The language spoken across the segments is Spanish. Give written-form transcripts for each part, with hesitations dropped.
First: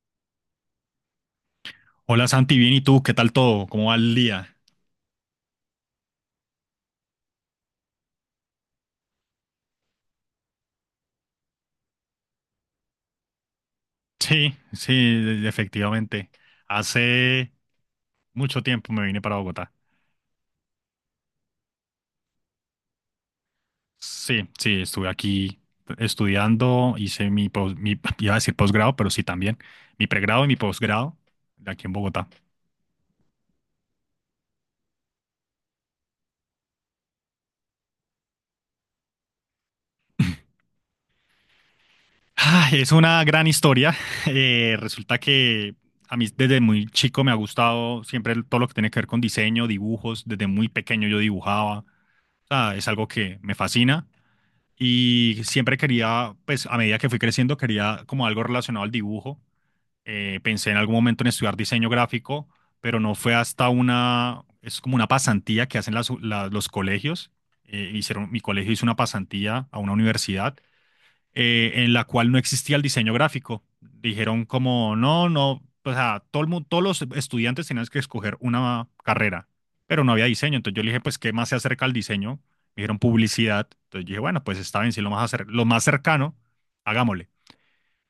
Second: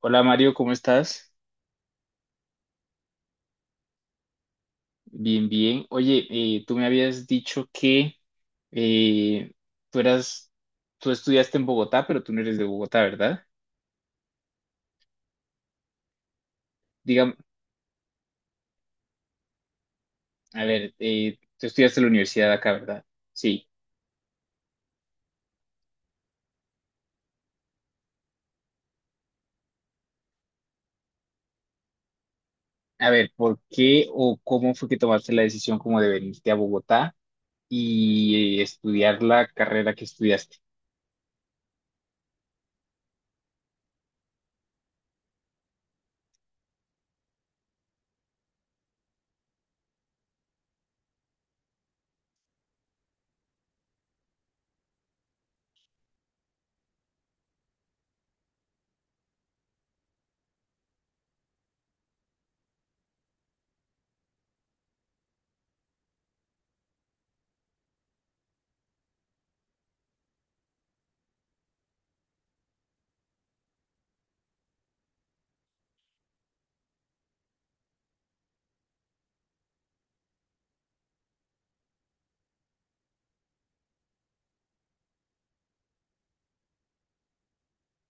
Hola Mario, ¿cómo estás? Hola Santi, bien, ¿y tú? ¿Qué tal todo? ¿Cómo va el día? Bien, bien. Oye, tú me habías dicho que eh, tú eras, tú estudiaste en Bogotá, pero tú no eres de Bogotá, ¿verdad? Sí, sí, efectivamente. Dígame, Hace mucho tiempo me vine para Bogotá. a ver, tú estudiaste en la universidad acá, ¿verdad? Sí. Sí, sí, estuve aquí estudiando, hice mi, mi iba a decir posgrado, pero sí también, mi pregrado y mi posgrado de aquí en Bogotá. A ver, ¿por qué o cómo fue que tomaste la decisión como de venirte a Bogotá y estudiar la carrera que estudiaste? Ay, es una gran historia. Resulta que a mí desde muy chico me ha gustado siempre todo lo que tiene que ver con diseño, dibujos. Desde muy pequeño yo dibujaba. O sea, es algo que me fascina. Y siempre quería, pues a medida que fui creciendo, quería como algo relacionado al dibujo. Pensé en algún momento en estudiar diseño gráfico, pero no fue hasta una, es como una pasantía que hacen los colegios. Hicieron, mi colegio hizo una pasantía a una universidad en la cual no existía el diseño gráfico. Dijeron como, no, no, o sea, todos los estudiantes tenían que escoger una carrera, pero no había diseño. Entonces yo le dije, pues, ¿qué más se acerca al diseño? Me dijeron publicidad. Entonces yo dije, bueno, pues está bien, si lo más, lo más cercano, hagámosle.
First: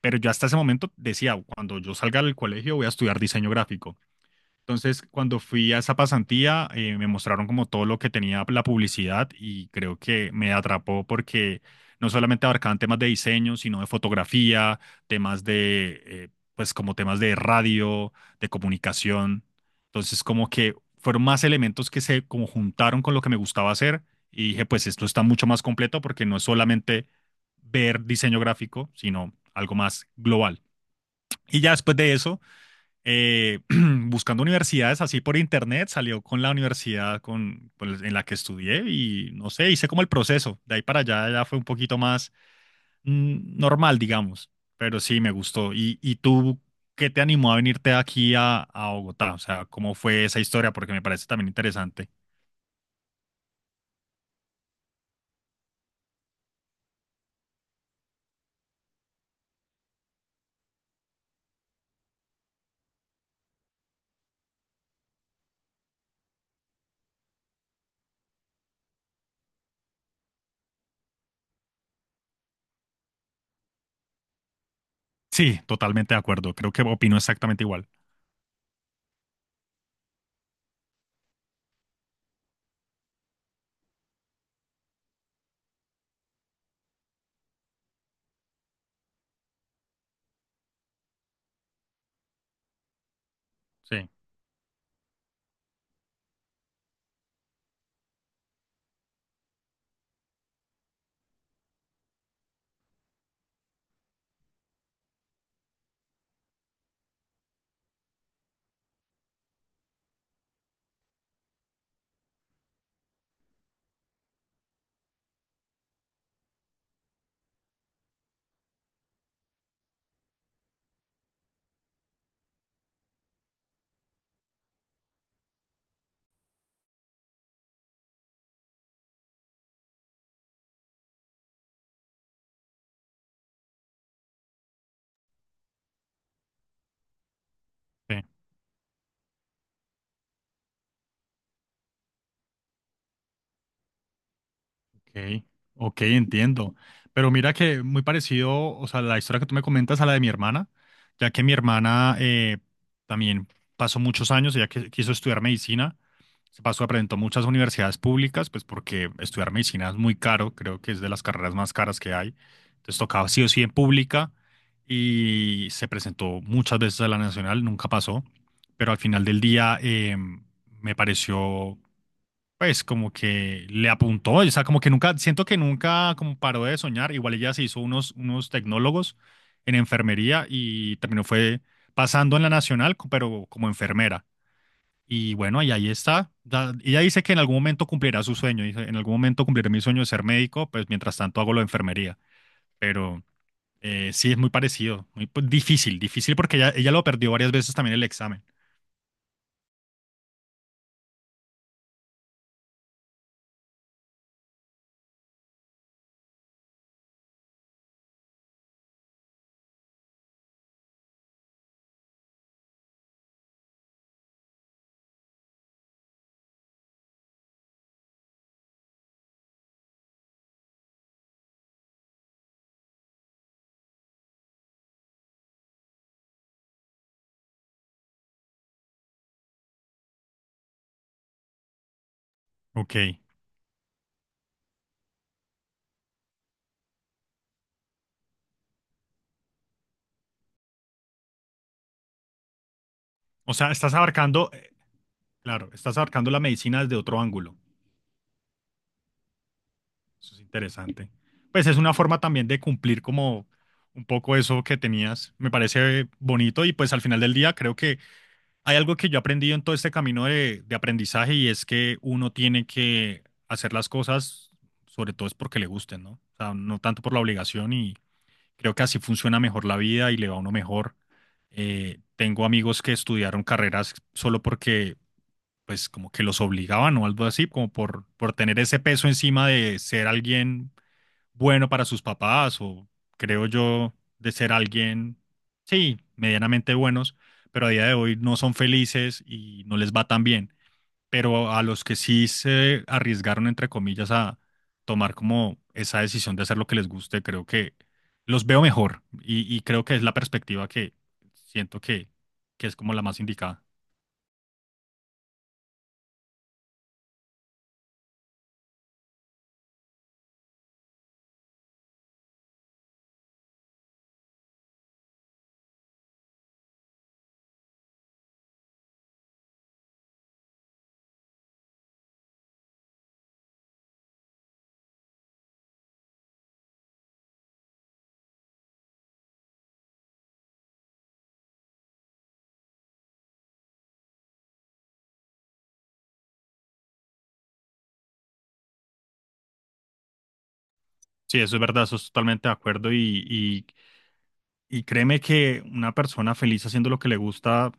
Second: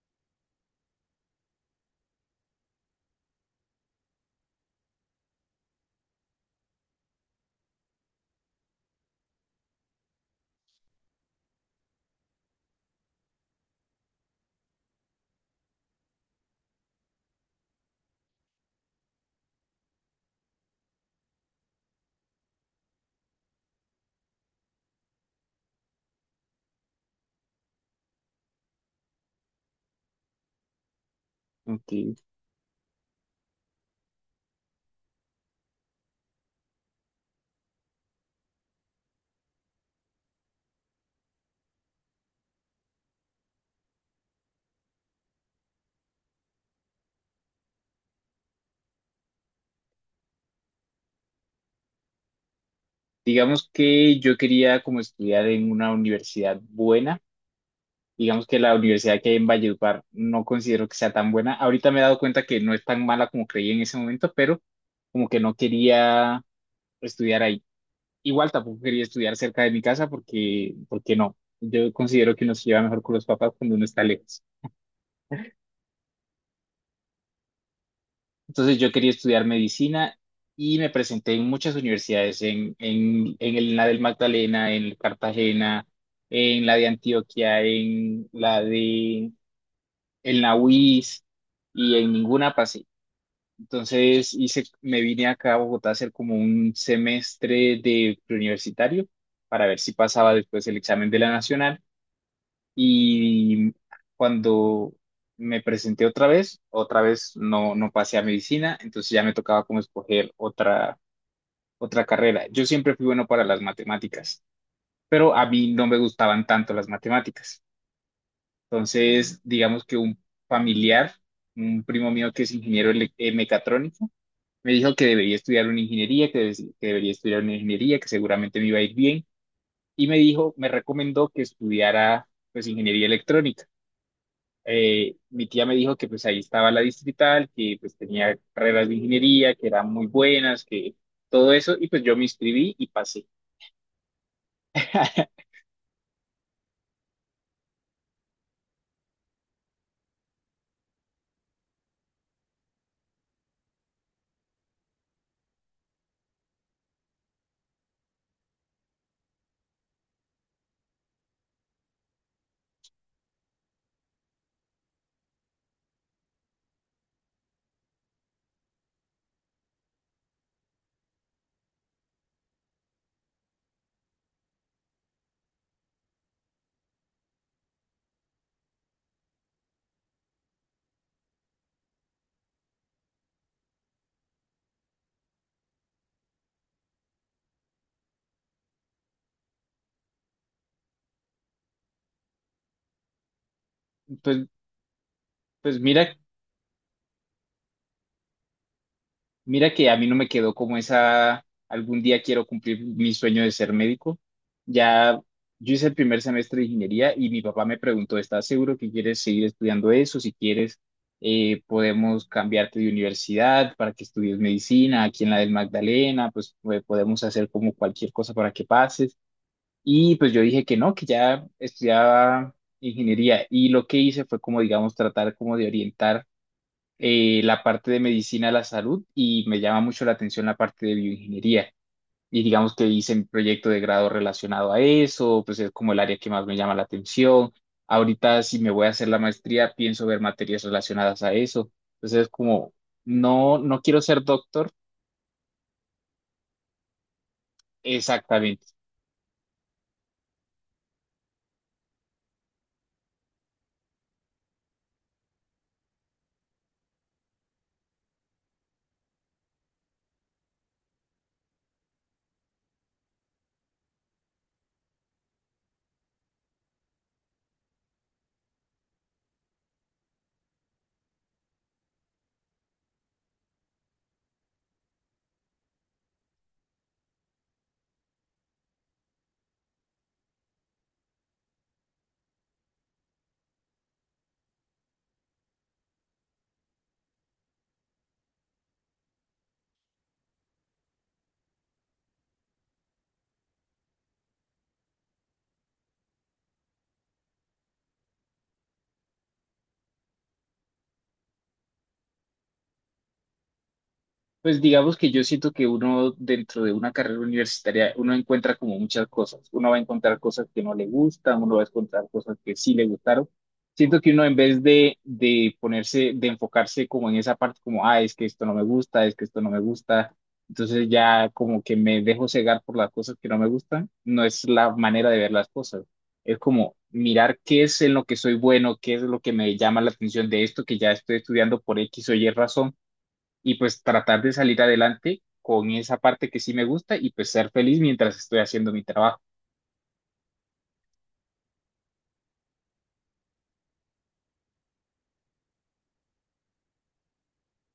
Pero yo hasta ese momento decía, cuando yo salga del colegio voy a estudiar diseño gráfico. Entonces, cuando fui a esa pasantía, me mostraron como todo lo que tenía la publicidad y creo que me atrapó porque no solamente abarcaban temas de diseño, sino de fotografía, temas de, pues como temas de radio, de comunicación. Entonces, como que fueron más elementos que se como juntaron con lo que me gustaba hacer y dije, pues esto está mucho más completo porque no es solamente ver diseño gráfico, sino algo más global. Y ya Ok. después de eso eh, buscando universidades así por internet, salió con la universidad con, pues, en la que estudié y no sé, hice como el proceso. De ahí para allá ya fue un poquito más normal, digamos, pero sí me gustó. Y tú qué te animó a venirte aquí a Bogotá? O sea, ¿cómo fue esa historia? Porque me parece también interesante. Digamos que yo quería como estudiar en una universidad buena. Digamos que la universidad que hay en Valledupar no considero que sea tan buena. Ahorita me he dado cuenta que no es tan mala como creí en ese momento, pero como que no quería estudiar ahí. Igual tampoco quería estudiar cerca de mi casa porque, porque no. Yo considero que uno se lleva mejor con los papás cuando uno está lejos. Sí, totalmente de acuerdo. Creo que opino exactamente igual. Entonces yo quería estudiar medicina y me presenté en muchas universidades, en la del Magdalena, en Cartagena, en la de Antioquia, en la UIS y en ninguna pasé. Sí, Entonces hice, me vine acá a Bogotá a hacer como un semestre de preuniversitario para ver si pasaba después el examen de la nacional. Y cuando me presenté otra vez, no pasé a medicina, entonces ya me tocaba como escoger otra, otra carrera. Yo siempre fui bueno para las matemáticas, pero a mí no me gustaban tanto las matemáticas. Entonces, digamos que un familiar, un primo mío que es ingeniero mecatrónico, me dijo que debería estudiar una ingeniería, que debería estudiar una ingeniería, que seguramente me iba a ir bien. Y me dijo, me recomendó que estudiara pues ingeniería electrónica. Mi tía me dijo que pues ahí estaba la distrital, que pues sí. tenía carreras de ingeniería, que eran muy buenas, que todo eso. Y pues yo me inscribí y pasé. Ok, ok, entiendo. Pero mira que muy parecido, o sea, la historia que tú me comentas a la de mi hermana, ya que mi hermana también pasó muchos años, ella quiso estudiar medicina, se pasó, aparentó muchas universidades públicas, pues porque estudiar medicina es muy caro, creo que es de las carreras más caras que hay. Entonces tocaba sí o sí en pública y se presentó muchas veces a la nacional, nunca pasó, pero al final del día me pareció pues como que le apuntó, o sea, como que nunca, siento que nunca como paró de soñar, igual ella se hizo unos, unos tecnólogos en enfermería y terminó fue pasando en la nacional, pero como enfermera. Y bueno, y ahí está. Ella dice que en algún momento cumplirá su sueño, dice, en algún momento cumpliré mi sueño de ser médico, pues mientras tanto hago lo de enfermería. Pero sí es Pues, muy parecido, muy pues, pues difícil, mira difícil porque ella lo perdió varias veces también el examen. Mira que a mí no me quedó como esa, algún día quiero cumplir mi sueño de ser médico. Ya, yo hice el primer semestre de ingeniería y mi papá me preguntó, ¿estás seguro que quieres seguir estudiando eso? Si quieres, podemos cambiarte de universidad para que estudies medicina, aquí en la del Magdalena, pues podemos hacer como cualquier cosa para que pases. Y pues yo dije que no, que ya estudiaba ingeniería y lo que hice fue como, digamos, tratar como de orientar la parte de medicina de la salud y me llama mucho la atención la parte de bioingeniería. Y digamos que hice Ok. mi proyecto de grado relacionado a eso, pues es como el área que más me llama la atención. Ahorita si me voy a hacer la maestría, pienso ver materias relacionadas a eso. Entonces es como, O no, sea, no estás quiero ser abarcando, doctor claro, estás abarcando la medicina desde otro ángulo. exactamente. Eso es interesante. Pues es una forma también de cumplir como un poco eso que tenías. Me parece bonito y pues al final del día creo que hay algo que yo he aprendido en todo este camino de aprendizaje y es que uno tiene que hacer las cosas, sobre todo es porque le gusten, ¿no? O sea, no tanto por la obligación y creo que así funciona mejor la vida y le va a uno mejor. Tengo amigos que estudiaron carreras solo porque pues como que los obligaban o algo así, como por tener ese peso encima de ser alguien bueno para sus papás o creo yo de ser alguien, sí, medianamente buenos, pero a día de hoy no son felices y no les va tan bien. Pero a los que sí se arriesgaron, entre comillas, a tomar como esa decisión de hacer lo que les guste, creo que los veo mejor y creo que es la perspectiva que siento que es como la más indicada. Pues digamos que yo siento que uno dentro de una carrera universitaria, uno encuentra como muchas cosas. Uno va a encontrar cosas que no le gustan, uno va a encontrar cosas que sí le gustaron. Siento que uno en vez de ponerse, de enfocarse como en esa parte, como, ah, es que esto no me gusta, es que esto no me gusta, entonces ya como que me dejo cegar por las cosas que no me gustan, no es la manera de ver las cosas. Es como mirar qué es en lo que soy bueno, qué es lo que me llama la atención de esto que ya estoy estudiando por X o Y razón y pues tratar de salir adelante con esa parte que sí me gusta y pues ser feliz mientras estoy haciendo mi trabajo. Sí, eso es verdad, eso es totalmente de acuerdo y créeme que una persona feliz haciendo lo que le gusta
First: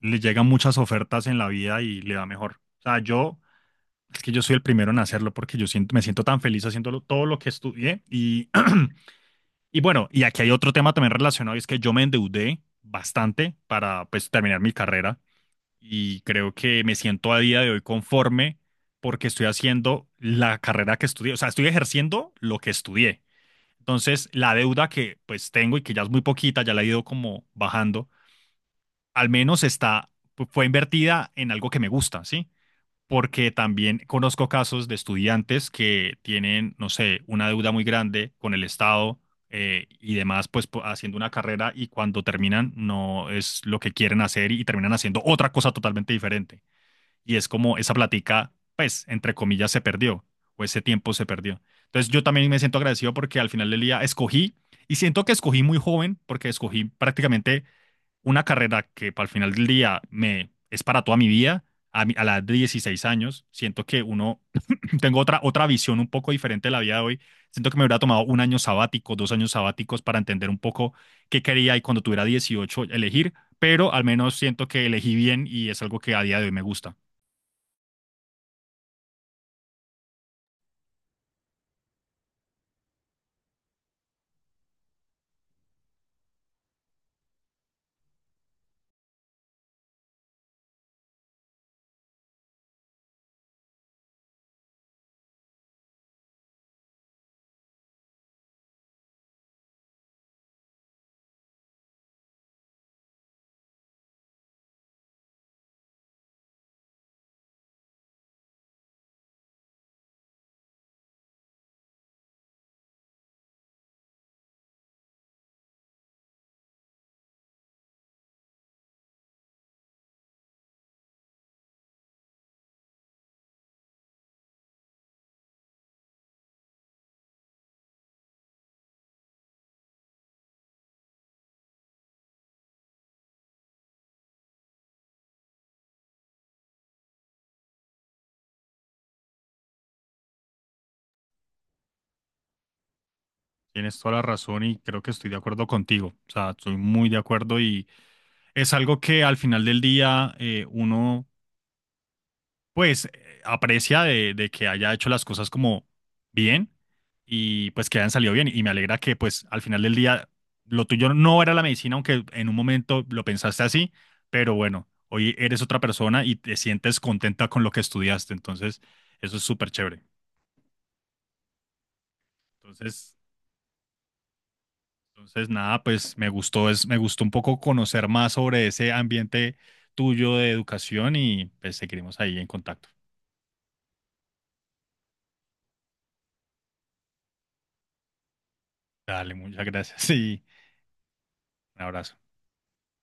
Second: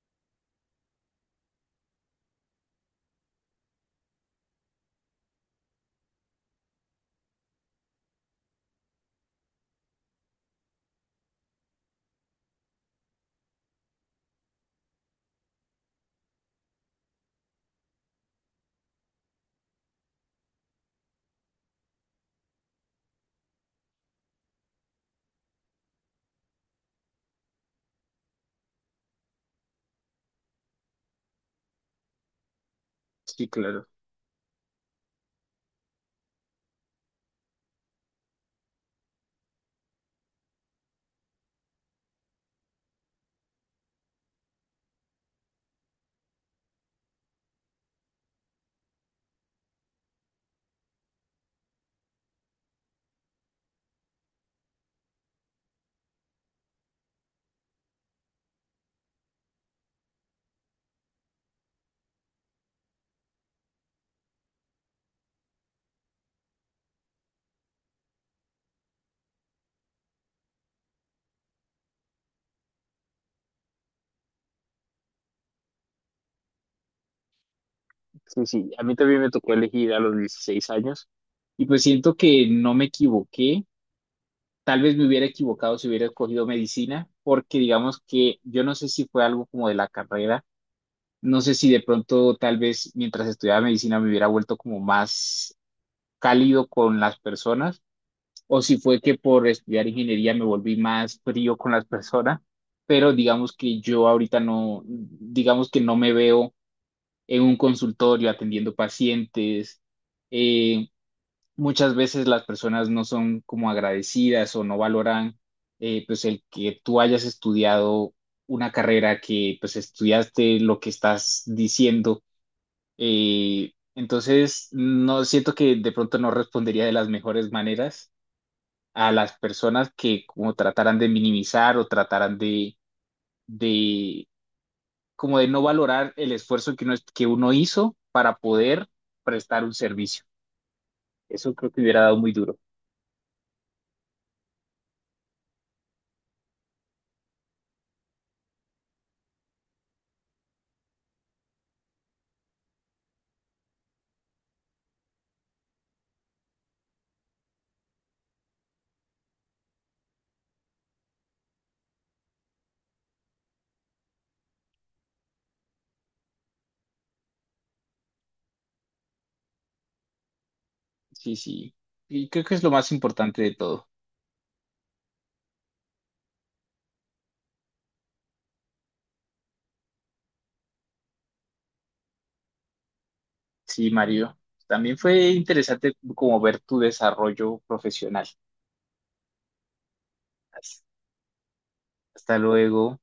le llegan muchas ofertas en la vida y le va mejor. O sea, yo, es que yo soy el primero en hacerlo porque yo siento, me siento tan feliz haciendo todo lo que estudié. Y, y bueno, y aquí hay otro tema también relacionado, y es que yo me endeudé bastante para pues terminar mi carrera y creo que me siento a día de hoy conforme porque estoy haciendo la carrera que estudié, o sea, estoy ejerciendo lo que estudié. Entonces, la deuda que pues tengo y que ya es muy poquita, ya la he ido como bajando, al menos está, fue invertida en algo que me gusta, ¿sí? Sí, Porque claro. también conozco casos de estudiantes que tienen, no sé, una deuda muy grande con el Estado y demás, pues haciendo una carrera y cuando terminan no es lo que quieren hacer y terminan haciendo otra cosa totalmente diferente. Y es como esa plática, pues, entre comillas, se perdió o ese tiempo se perdió. Entonces yo también me siento agradecido porque al final del día escogí y siento que escogí muy joven porque escogí prácticamente una carrera que para el final del día me es para toda mi vida, a, a la edad de 16 años, siento que uno, tengo otra, otra visión un poco diferente de la vida de hoy, siento que me hubiera tomado un año sabático, dos años sabáticos para entender un poco qué quería y cuando tuviera 18 elegir, pero al menos siento que elegí bien y es algo que a día de hoy me gusta. Sí, sí. A mí también me tocó elegir a los 16 años y pues siento que no me equivoqué. Tal vez me hubiera equivocado si hubiera escogido medicina, porque digamos que yo no sé si fue algo como de la carrera, no sé si de pronto tal vez mientras estudiaba medicina me hubiera vuelto como más cálido con las personas o si fue que por estudiar ingeniería me volví más frío con las personas, pero digamos que yo ahorita no, digamos que no me veo en un consultorio atendiendo pacientes. Eh, Muchas veces las personas no son como agradecidas o no valoran pues el que tú hayas estudiado una carrera que pues estudiaste lo que estás diciendo. Entonces, no siento que de pronto no respondería de las mejores maneras a las personas que como trataran de minimizar o trataran de como de no valorar el esfuerzo que uno hizo para poder prestar un servicio. Eso creo que hubiera dado muy duro. Tienes toda la razón y creo que estoy de acuerdo contigo. O sea, estoy muy de acuerdo y es algo que al final del día uno pues aprecia de que haya hecho las cosas como bien y pues que hayan salido bien. Y me alegra que pues al final del día lo tuyo no era la medicina, aunque en un momento lo pensaste así, pero bueno, hoy eres otra persona y te sientes contenta con lo que estudiaste. Entonces, eso es súper chévere. Sí, sí. Y creo que es lo más Entonces, importante de todo. entonces nada, pues me gustó, es, me gustó un poco conocer más sobre ese ambiente tuyo de educación y pues seguiremos ahí en contacto. Sí, Mario. También fue interesante como ver tu desarrollo profesional. Dale, muchas gracias y un abrazo. Hasta luego.